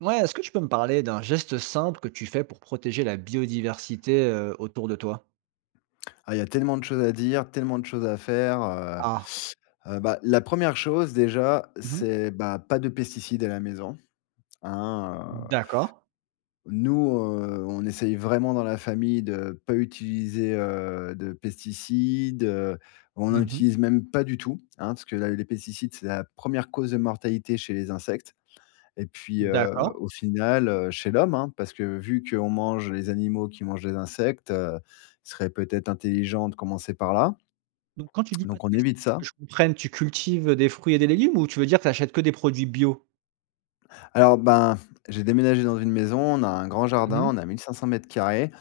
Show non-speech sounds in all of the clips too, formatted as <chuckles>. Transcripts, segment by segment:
Ouais, est-ce que tu peux me parler d'un geste simple que tu fais pour protéger la biodiversité, heu, autour de toi? Ah, il y a tellement de choses à dire, tellement de choses à faire. Heu Ah. heu, bah, la 1re chose déjà, Mmh mh. c'est, bah, pas de pesticides à la maison. Hein, heu D'accord. nous, heu, on essaye vraiment dans la famille de pas utiliser, heu, de pesticides, heu. On Mmh n'en mh. utilise même pas du tout, hein, parce que la les pesticides c'est la 1re cause de mortalité chez les insectes. Et puis, heu, D'accord. au final, heu, chez l'homme, hein, parce que vu qu'on mange les animaux qui mangent les insectes, heu, il serait peut-être intelligent de commencer par là Donc quand tu dis pas de donc on pesticides, évite que ça. je comprenne, tu cultives, heu, des fruits et des légumes ou tu veux dire tu achètes que des produits bio? Alors, ben, j'ai déménagé dans une maison, on a un grand Mmh jardin, mh. on a 1 500 m2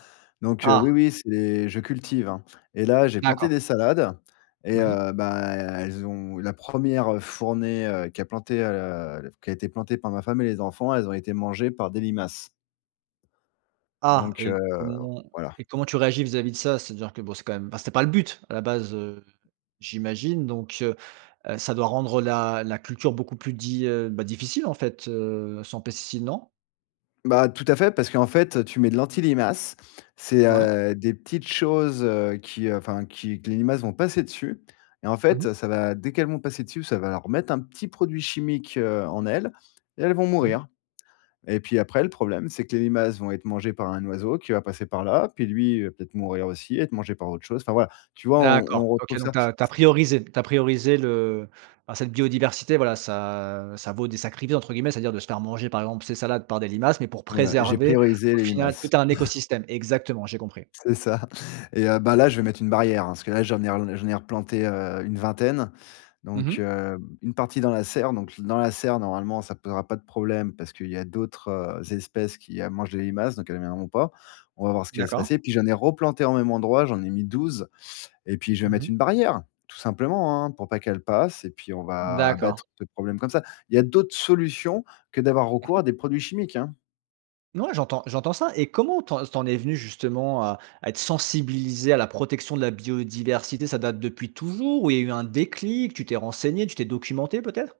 donc, heu, Ah! oui, oui, c'est je cultive, hein. Et là, j'ai planté D'accord. des salades et Mmh mh. heu, bah, elles ont la 1re heu, fournée, heu, qui a planté, heu, f qui a été plantée par ma femme et les enfants, elles ont été mangées par des limaces. Ah! Donc, Et heu, comment voilà. et comment tu réagis vis-à-vis de ça, c'est-à-dire que, bon, c'est quand même enfin, c'était pas le but à la base, heu, j'imagine? Donc, heu heu, ça doit rendre la la culture beaucoup plus di heu, ben, difficile en fait, heu, sans pesticides, non? Bah, tout à fait, parce qu'en fait, tu mets de l'anti-limaces, c'est, Ouais. heu, des petites choses, heu, qui, heu, enfin qui que les limaces vont passer dessus, et en Mmh mh. fait, ça va, dès qu'elles vont passer dessus, ça va leur mettre un petit produit chimique, heu, en elles et elles vont Mmh mh. mourir, et puis après le problème, c'est que les limaces vont être mangées par un oiseau qui va passer par là, puis lui, il va peut-être mourir aussi, être mangé par autre chose. Enfin voilà. Tu vois, on D'accord, on OK, repousse donc ça tu as tu as s priorisé tu as priorisé le enfin, cette biodiversité. Voilà, ça ça vaut des sacrifiés entre guillemets, c'est-à-dire de se faire manger, par exemple, ses salades par des limaces, mais pour Ouais, j'ai préserver, priorisé au les final, tout limaces. un <chuckles> écosystème. Exactement, j'ai compris. C'est ça, et heu, bah, là, je vais mettre une barrière, hein, parce que là, j'en ai relan j'en ai replantées, heu, une vingtaine, Mmh mh. donc, heu, une partie dans la serre, donc dans la serre, normalement, ça posera pas de problème parce qu'il y a d'autres, heu, espèces qui, heu, mangent les limaces, donc elles viendront pas. On va voir ce qui va se passer. D'accord. Puis j'en ai replantées en même endroit, j'en ai mis 12,, et puis je vais Mmh mettre mh. une barrière, tout simplement, hein, pour pas qu'elles passent et puis on va abattre D'accord. le problème comme ça. Il y a d'autres solutions que d'avoir recours Mmh à mh. des produits chimiques, hein. N ouais, j'entends j'entends ça et comment tu en s tu en es venu, justement, à à être sensibilisé à la protection de la biodiversité? Ça date depuis toujours? Ou il y a eu un déclic? Tu t'es renseigné? Tu t'es documenté, peut-être?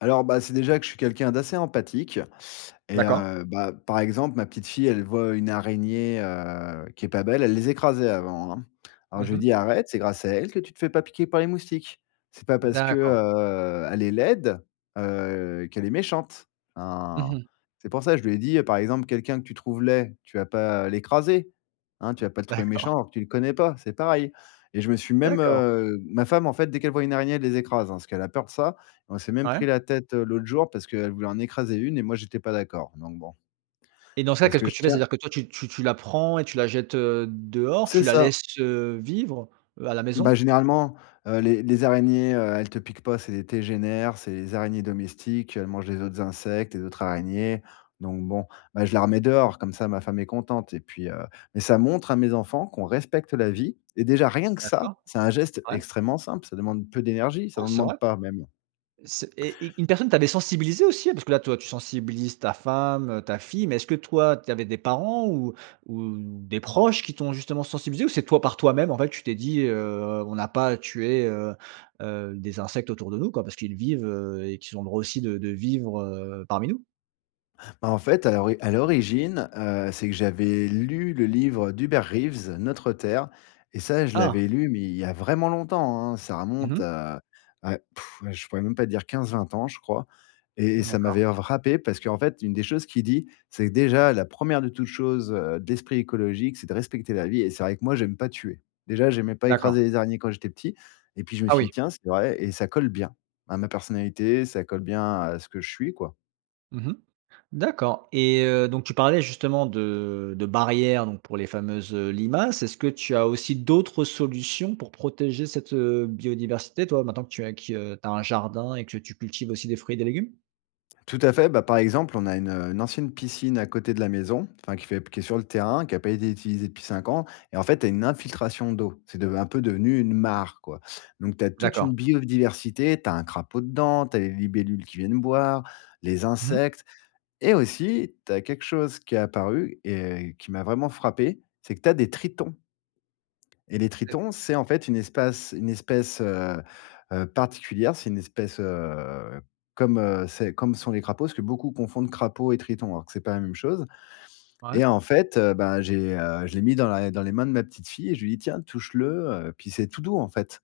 Alors, bah, c'est déjà que je suis quelqu'un d'assez empathique et D'accord. heu, bah, par exemple, ma petite fille, elle voit une araignée, heu, qui est pas belle, elle les écrasait avant, hein. Alors Mmh je lui mh. dis: «Arrête, c'est grâce à elle que tu te fais pas piquer par les moustiques. C'est pas parce, D'accord. heu, elle est laide, heu, qu'elle est méchante». Mmh Hein, mh. c'est pour ça je lui ai dit, par exemple,: «Quelqu'un que tu trouves laid, tu vas pas l'écraser, hein? Tu vas pas le trouver D'accord. méchant alors que tu le connais pas, c'est pareil» et je me suis même, D'accord. heu ma femme, en fait, dès qu'elle voit une araignée, elle les écrase, hein, parce qu'elle a peur de ça, on s'est même Ouais. pris la tête, heu, l'autre jour, parce qu'elle voulait en écraser une et moi j'étais pas d'accord, donc bon Et dans ça, parce qu'est-ce que que je tu fais? tiens C'est-à-dire que toi, tu tu tu la prends et tu la jettes, heu, dehors? C'est Tu la ça. laisses, heu, vivre? Heu, à la Bah, maison? généralement, heu, les les araignées, heu, elles te piquent pas, c'est des tégénaires, c'est les araignées domestiques, elles mangent les autres insectes, les autres araignées, donc bon, bah, je la remets dehors, comme ça, ma femme est contente et puis, heu mais, ça montre à mes enfants qu'on respecte la Mmh. vie et déjà, rien que ça, D'accord. c'est un geste Ouais. extrêmement simple, ça demande peu d'énergie, ça Ouais n'en c'est vrai. demande pas, même. C'est et et une personne t'avait sensibilisé, aussi? Parce que, là, toi, tu sensibilises ta femme, heu, ta fille, mais est-ce que, toi, tu avais des parents ou ou des proches qui t'ont, justement, sensibilisé? Ou c'est toi, par toi-même, en fait, tu t'es dit: «Heu, on n'a pas à tuer, heu heu, des insectes autour de nous, quoi, parce qu'ils vivent, heu, et qu'ils ont droit aussi de de vivre, heu, parmi nous»? Bah, en fait, à l'ori à l'origine, heu, c'est que j'avais lu le livre d'Hubert Reeves «Notre Terre» et ça, je Ah! l'avais lu, mais il y a vraiment longtemps, hein! Ça Mmh remonte, mh. à à <blows air> à je pourrais même pas dire, 15-20 ans, je crois et et ça D'accord. m'avait frappé, parce qu'en fait, une des choses qu'il dit, c'est que, déjà, la 1ère de toute chose, heu, d'esprit écologique, c'est de respecter la vie et c'est vrai que, moi, j'aime pas tuer. Déjà, j'aimais pas D'accord. écraser les araignées, quand j'étais petit et puis je me Ah suis oui. dit: «Tiens, c'est vrai et ça colle bien, à ma personnalité, ça colle bien à ce que je suis quoi». Mmh mh. D'accord et heu, donc tu parlais justement de de barrières, donc pour les fameuses, heu, limaces. Est-ce que tu as aussi d'autres solutions pour protéger cette, heu, biodiversité, toi, maintenant que tu as que tu as un jardin et que tu cultives aussi des fruits et des légumes? Tout à fait, bah, par exemple, on a une, heu, une ancienne piscine, à côté de la maison, enfin, qui fait p qui est sur le terrain, qui a pas été utilisée depuis 5 ans et en fait, tu as une infiltration d'eau. C'est deve un peu devenu une mare quoi, donc, tu as toute D'accord. une biodiversité, tu as un crapaud dedans, tu as les libellules qui viennent boire, les Mmh mh. insectes et aussi, tu as quelque chose qui est apparu et qui m'a vraiment frappé, c'est que, tu as des tritons et les tritons, <unintelligible> c'est, en fait, une espace une espèce, heu heu, particulière, c'est une espèce, heu, comme, heu, c'est comme sont les crapauds, parce que beaucoup confondent crapaud et triton, alors que c'est pas la même chose Ouais. et en fait, heu, bah, j'ai, heu, je l'ai mis dans la dans les mains de ma petite fille et je lui dis: «Tiens, touche-le heu» puis c'est tout doux, en fait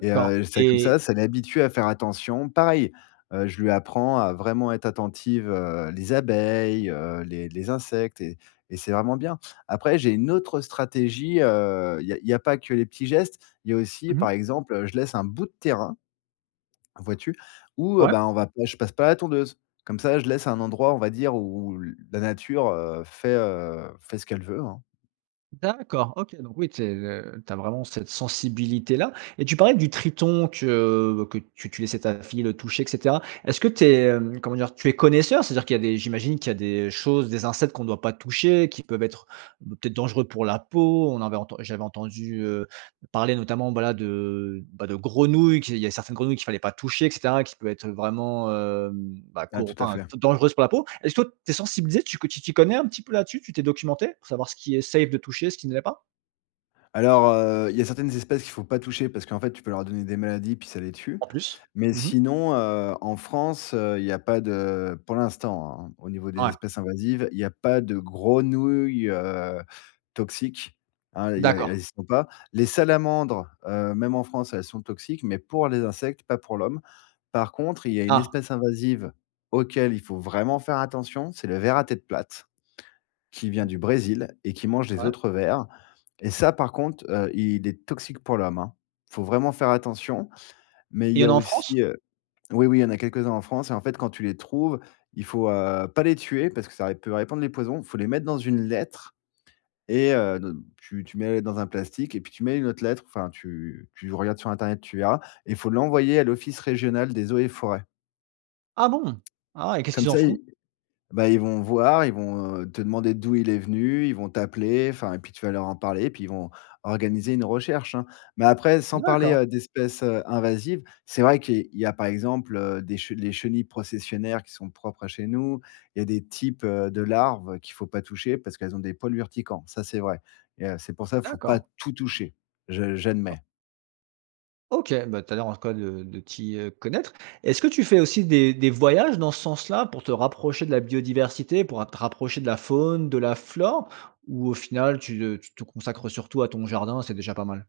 et heu, ça comme ça, et ça l'habitue à faire attention. Pareil, heu, je lui apprends à vraiment être attentive, heu, les abeilles, heu, les les insectes et et c'est vraiment bien. Après, j'ai une autre stratégie, heu, il y a il y a pas que les petits gestes, il y a aussi, Mmh mh. par exemple, je laisse un bout de terrain, vois-tu? Où, heu, Ouais. bah, on va pas je passe pas à la tondeuse, comme ça, je laisse un endroit, on va dire, où où l la nature, heu, fait, heu, fait ce qu'elle veut, hein. D'accord, OK, donc oui, tu es, heu, tu as vraiment cette sensibilité-là et tu parlais du triton que que tu tu laissais ta fille le toucher et cetera. Est-ce que tu es, hem, comment dire? Tu es connaisseur? C'est-à-dire qu'il y a des j'imagine qu'il y a des choses, des insectes, qu'on doit pas toucher, qui peuvent être b peut-être, dangereux pour la peau? On avait enten j'avais entendu, heu, parler, notamment, bah, la de, bah, de grenouilles, qu'il y a certaines grenouilles qu'il fallait pas toucher et cetera, qui peut être, vraiment, mmh, bah, Ah, co tout à enfin, fait. dan dangereuse pour la peau. Est-ce que tu es sensibilisé, tu que tu t'y connais un petit peu, là-dessus? Tu t'es documenté pour savoir ce qui est safe de toucher, ce qui ne l'est pas? Alors, heu, il y a certaines espèces qu'il faut pas toucher, parce qu'en fait, tu peux leur donner des maladies, puis ça les tue, En plus. mais Mmh mh. sinon, heu, en France, il y a pas de- pour l'instant, hein, au niveau des Ouais. espèces invasives- il y a pas de grenouilles, heu, toxiques, hein, il y a il y D'accord. a elles y sont pas. Les salamandres, heu, même en France, elles sont toxiques, mais pour les insectes, pas pour l'homme. Par contre, il y a une Ah. espèce invasive, auquel il faut vraiment faire attention, c'est le ver à tête plate, qui vient Mmh. du Brésil et qui mange les Ouais. autres vers et ça par contre, heu, il est toxique pour l'homme, hein. Faut vraiment faire attention, mais il Et il y y en a a en aussi France? heu oui, oui, il y en a quelques-uns en France et en fait, quand tu les trouves, il faut, heu, pas les tuer parce que ça ré peut répandre les poisons, il faut les mettre dans une lettre et heu, ne tu tu mets la lettre dans un plastique et puis tu mets une autre lettre, enfin, tu tu regardes sur Internet, tu verras, il faut Ouais. l'envoyer à l'Office Régional des eaux et Forêts. Ah bon. Ah et qu'est-ce Comme qu'ils en ça, ils font? bah ils vont voir, ils vont, heu, te demander d'où il est venu, ils vont t'appeler, enfin et puis tu vas leur en parler et puis ils vont organiser une recherche, hein, mais après, sans parler, D'accord. heu, d'espèces, heu, invasives, c'est vrai qu'il y a par exemple, heu, des les chenilles processionnaires qui sont propres à chez nous, il y a des types, heu, de larves qu'il faut pas toucher, parce qu'elles ont des poils urticants, ça, c'est vrai, et heu, c'est pour ça faut pas D'accord. tout toucher, je j'admets. OK. Bah, tu as l'air en tout cas de de t'y, heu, connaître. Est-ce que tu fais aussi des des voyages, dans ce sens-là, pour te rapprocher de la biodiversité, pour a te rapprocher de la faune, de la flore? Ou au final, tu, heu, tu te consacres surtout à ton jardin et c'est déjà pas mal?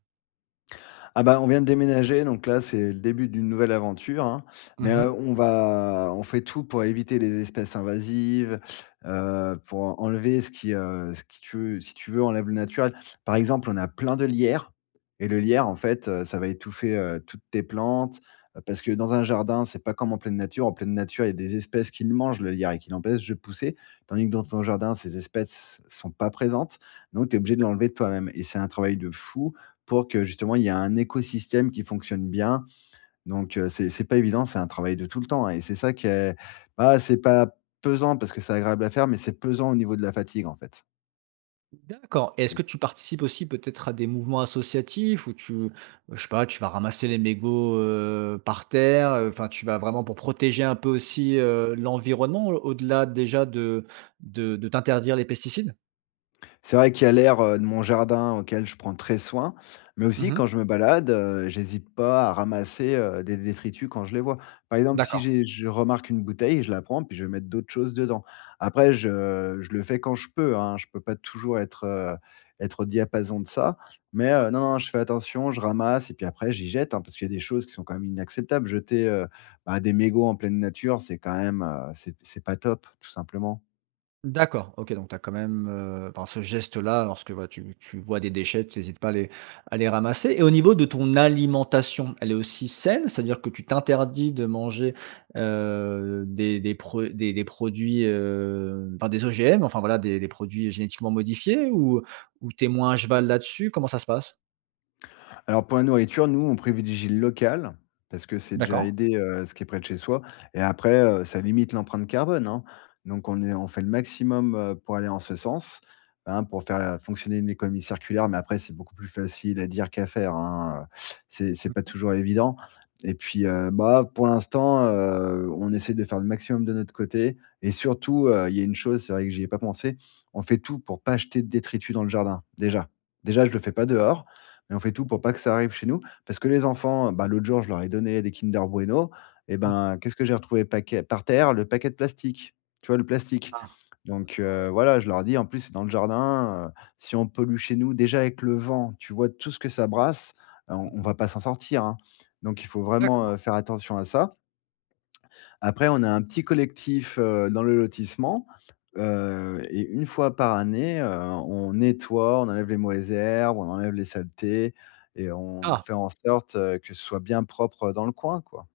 Ah, bah, on vient de déménager, donc là c'est le début d'une nouvelle aventure, hein. Mmh Mais, heu, mh. on va on fait tout pour éviter les espèces invasives, heu, pour en enlever ce qui, heu, ce qui tu veux si tu veux, enlève le naturel. Par exemple, on a plein de lierre et le lierre, en fait, heu, ça va étouffer, heu, toutes tes plantes, heu, parce que, dans un jardin, c'est pas comme en pleine nature. En pleine nature, il y a des espèces qui le mangent le lierre et qui l'empêchent de pousser. Tandis que, dans ton jardin, ces espèces sont pas présentes donc tu es obligé de D'accord. l'enlever de toi-même et c'est un travail de fou, pour que, justement, il y ait un écosystème qui fonctionne bien donc, heu, c'est c'est pas évident, c'est un travail de tout le temps et c'est ça qui est bah, c'est pas pesant, parce que c'est agréable à faire, mais c'est pesant, au niveau de la fatigue, en fait. D'accord et Et est-ce que c tu participes aussi, peut-être, à des mouvements associatifs, où tu je sais pas, tu vas ramasser les mégots, heu, par terre? Heu, enfin, tu vas vraiment pour protéger un peu aussi, heu, l'environnement? Au-delà, déjà, de de de t'interdire les pesticides? C'est vrai qu'il y a l'air, heu, de mon jardin auquel je prends très soin, mais Mmh aussi mh. quand je me balade, heu, j'hésite pas à ramasser, heu, des détritus quand je les vois. Par exemple, si D'accord. j'ai je remarque une bouteille, je la prends puis je vais mettre d'autres choses dedans. Après je je le fais quand je peux, hein. Je peux pas toujours être, heu, être au diapason de ça, mais, Ouais. heu, non, non je fais attention, je ramasse et puis après j'y jette, hein. Parce qu'il y a des choses qui sont quand même inacceptables, jeter, heu, bah, des mégots en pleine nature, c'est quand même, heu, c'est p c'est pas top, tout simplement. D'accord, OK, donc tu as quand même, heu enfin ce geste là, lorsque, voilà, tu tu vois des déchets, tu hésites pas à les à les ramasser. Et au niveau de ton alimentation, elle est aussi saine? C'est-à-dire que tu t'interdis de manger, heu, des des pro des des produits, heu enfin, des OGM, enfin, voilà, des des produits génétiquement modifiés? Ou ou tu es moins à cheval là-dessus? Comment ça se passe? Alors pour la nourriture, nous, on privilégie le local, parce que c'est déjà D'accord. aider, heu, ce qui est près de chez soi et après, heu, ça limite l'empreinte carbone, hein. Donc on est on fait le maximum, heu, pour aller en ce sens, hein. Pour faire fonctionner une économie circulaire, mais après, c'est beaucoup plus facile à dire qu'à faire, hein, heu, c'est c'est Mmh pas mh. toujours évident. Et puis heu, bah, pour l'instant, heu, on essaie de faire le maximum de notre côté et surtout, heu, il y a une chose- c'est vrai que j'y ai pas pensé- on fait tout pour pas jeter de détritus dans le jardin, déjà. Déjà, je le fais pas dehors, mais on fait tout pour pas que ça arrive chez nous. Parce que les enfants, bah, l'autre jour je leur ai donné des Kinder Bueno. Et Mmh mh. ben, qu'est-ce que j'ai retrouvé paquet par terre? Le paquet de plastique, tu vois? Le plastique. Ah! Donc, D'accord, heu, ouais. voilà, je leur ai dit en plus, c'est dans le jardin, heu, si on pollue chez nous déjà avec le vent, tu vois tout ce que ça brasse, heu, on Mmh on mh. va pas s'en sortir, hein. Donc il faut vraiment, D'accord. heu, faire attention à ça. Après on a un petit collectif, heu, dans le lotissement, heu, et une fois par année, heu, on nettoie, on enlève les mauvaises herbes, on enlève les saletés et on Ah! fait en sorte heu, que ce soit bien propre dans le coin, quoi.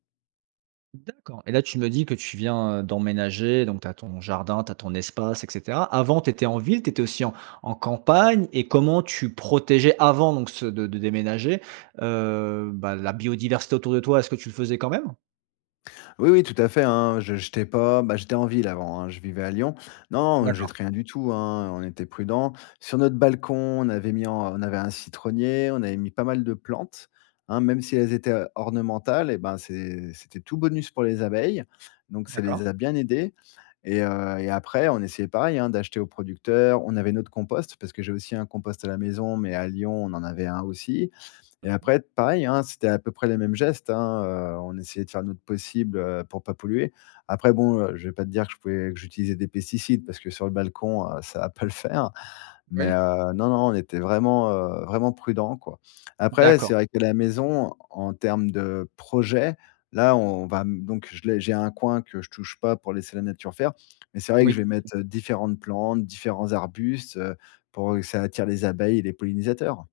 D'accord et là, tu me dis que tu viens, heu, d'emménager, donc tu as ton jardin, tu as ton espace, et cetera. Avant tu étais en ville, tu étais aussi en en campagne et comment tu protégeais avant donc ce de de déménager, heu, bah, la biodiversité autour de toi, est-ce que tu le faisais quand même? Oui, oui tout à fait, hein, je j'étais pas, bah, j'étais en ville avant, hein, je vivais à Lyon. Non, non, on D'accord. jette rien du tout, hein, on était prudents. Sur notre balcon, on avait mis en on avait un citronnier, on avait mis pas mal de plantes, hein, même si elles étaient, heu, ornementales eh ben, c'est c'était tout bonus pour les abeilles, donc ça D'accord. les a bien aidées. Et heu, et après, on essayait, pareil hein, d'acheter aux producteurs, on avait notre compost- parce que j'ai aussi un compost à la maison, mais à Lyon, on en avait un aussi- et Mmh mh. après pareil, hein, c'était à peu près les mêmes gestes, hein, heu, on essayait de faire notre possible, heu, pour pas polluer. Après bon, heu, je vais pas te dire que je pouvais que j'utilisais des pesticides parce que sur le balcon, heu, ça va pas le faire, mais, Oui. heu, non, non, on était vraiment, heu, vraiment prudents, quoi. Après, D'accord. c'est vrai que la maison, en termes de projet, là on va m donc je l'ai j'ai un coin que je touche pas pour laisser la nature faire, mais c'est vrai que Oui. je vais <unintelligible> mettre différentes plantes, différents arbustes, heu, pour que ça attire les abeilles et les pollinisateurs.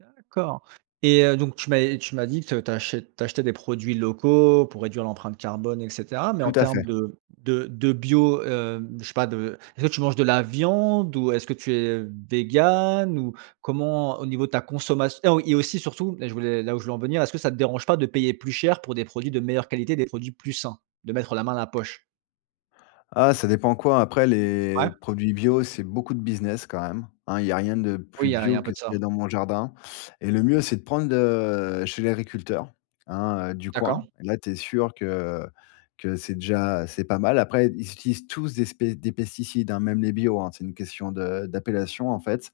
D'accord, et heu, donc tu m'av tu m'as dit que tu achètes tu achetais des produits locaux pour réduire l'empreinte carbone, et cetera, mais en Tout à termes fait. de de de bio, hem je sais pas de est ce que tu manges de la viande ou est-ce que tu es vegan? Ou comment au niveau de ta consommation heu, oh, et aussi surtout, là je voulais là où je veux en venir. Est-ce que ça te dérange pas de payer plus cher pour des produits de meilleure qualité, des produits plus sains, de mettre la main à la poche? Ah! Ça dépend quoi, après les Ouais. produits bio, c'est beaucoup de business quand même, hein. Il y a rien de Oui, il plus y a il y a bio un peu que de ce qu'il y ça. a dans mon jardin, et le mieux, c'est de prendre, heu, chez l'agriculteur. Hein, heu, du coin, D'accord. et là, tu es sûr que que c'est déjà c'est pas mal. Après, ils utilisent tous des spé des pesticides, hein, même les bio, hein. C'est une question de d'appellation, en fait.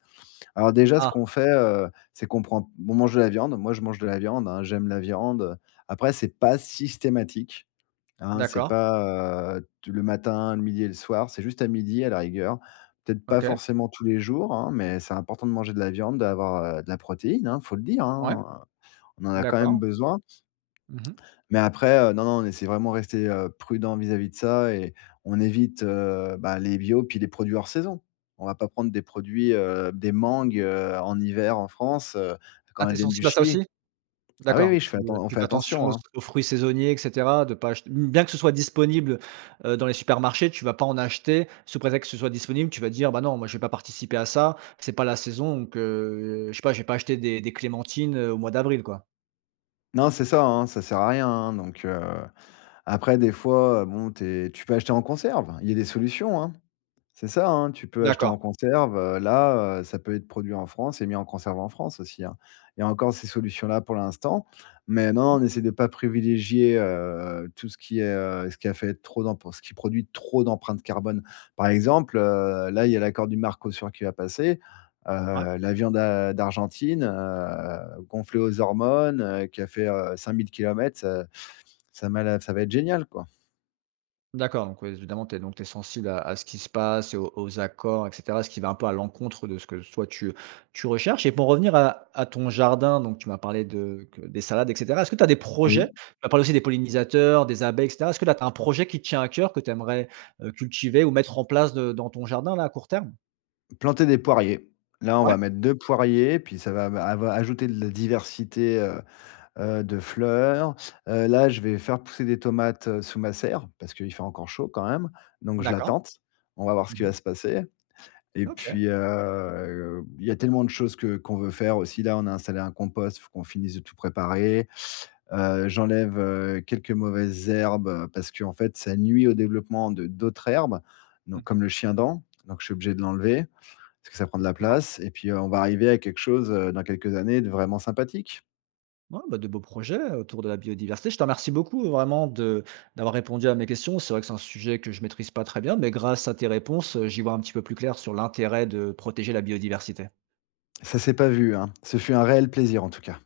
Alors déjà, ce Ah. qu'on fait, heu, c'est qu'on prend on mange de la viande, moi, je mange de la viande, hein. J'aime la viande, heu, après, c'est pas systématique, hein. C'est D'accord. pas, heu, t le matin, le midi et le soir. C'est juste à midi, à la rigueur. Peut-être pas OK. forcément tous les jours, hein, mais c'est important de manger de la viande, d'avoir, heu, de la protéine, hein. Il faut le dire, Ouais, hein. On en a quand même d'accord. besoin Mmh mh. mais après, heu, non, non, on essaie vraiment rester, heu, prudent vis-à-vis de ça et on évite, heu, bah, les bio puis les produits hors saison. On va pas prendre des produits, heu, des mangues, heu, en hiver, en France, heu, Ah, quand tu es elles viennent du sensible à ça Chili aussi. ah oui, D'accord, oui je fais tu, atten heu, on tu fait fais attention attention, auss hein. aux fruits saisonniers, et cetera. De pas acheter mmh, bien que ce soit disponible, heu, dans les supermarchés, tu vas pas en acheter sous prétexte que ce soit disponible, tu vas dire, bah, non, moi, je vais pas participer à ça, c'est pas la saison, donc heu, je sais pas, je vais pas acheter des des clémentines, heu, au mois d'avril, quoi. Non c'est ça, hein, ça sert à rien, hein, donc heu après des fois, bon tu es tu peux acheter en conserve. Il y a des solutions, hein. C'est ça, hein. Tu peux acheter en D'accord. conserve, heu, là, heu, ça peut être produit en France et mis en conserve en France aussi, hein. Il y a encore ces solutions-là pour l'instant, mais non, Mmh. on essaie de pas privilégier, heu, tout ce qui, heu, ce qui a fait trop d'emp ce qui produit trop d'empreinte carbone. Par exemple, heu, là, il y a l'accord du Mercosur qui va passer, Ouais. heu, la viande d'A d'Argentine, heu, gonflée aux hormones, heu, qui a fait, heu, 5 000 kilomètres, ça m'a l ça va être génial quoi. D'accord, donc oui, évidemment, tu es donc tu es sensible à à ce qui se passe et aux aux accords et cetera, ce qui va un peu à l'encontre de ce que s toi, tu tu recherches et pour revenir à à ton jardin, donc tu m'as parlé de que des salades et cetera. Est-ce que tu as des projets? Oui. Tu m'as parlé aussi des pollinisateurs, des abeilles, et cetera. Est-ce que, là, tu as un projet qui te tient à coeur, que tu aimerais, heu, cultiver ou mettre en place de dans ton jardin, là, à court terme? Planter des poiriers. Là on Ouais. va mettre 2 poiriers, puis ça va va ava ajouter de la diversité, heu heu, de fleurs. Heu, là je vais faire pousser des tomates, heu, sous ma serre. Parce qu'il fait encore chaud, quand même, donc je la D'accord. tente. On va voir ce Mmh qui mh. va se passer et OK. puis, heu, il y a tellement de choses que qu'on veut faire aussi. Là, on a installé un compost, faut qu'on finisse de tout préparer, heu, j'enlève, heu, quelques mauvaises herbes, parce qu'en fait, ça nuit au développement de d'autres herbes, donc Mmh mh. comme le chiendent, donc je suis obligé de l'enlever. Parce que ça prend de la D'accord. place et puis on va arriver à quelque chose, heu, dans quelques années de vraiment sympathique. Ouais, bah, de beaux projets, autour de la biodiversité. Je te remercie beaucoup, vraiment, de d'avoir répondu à mes questions. C'est vrai que c'est un sujet que je maîtrise pas très bien, mais grâce à tes réponses, heu, j'y vois un petit peu plus clair, sur l'intérêt de protéger la biodiversité. Ça s'est pas vu, hein. Ce fut un réel plaisir en tout cas.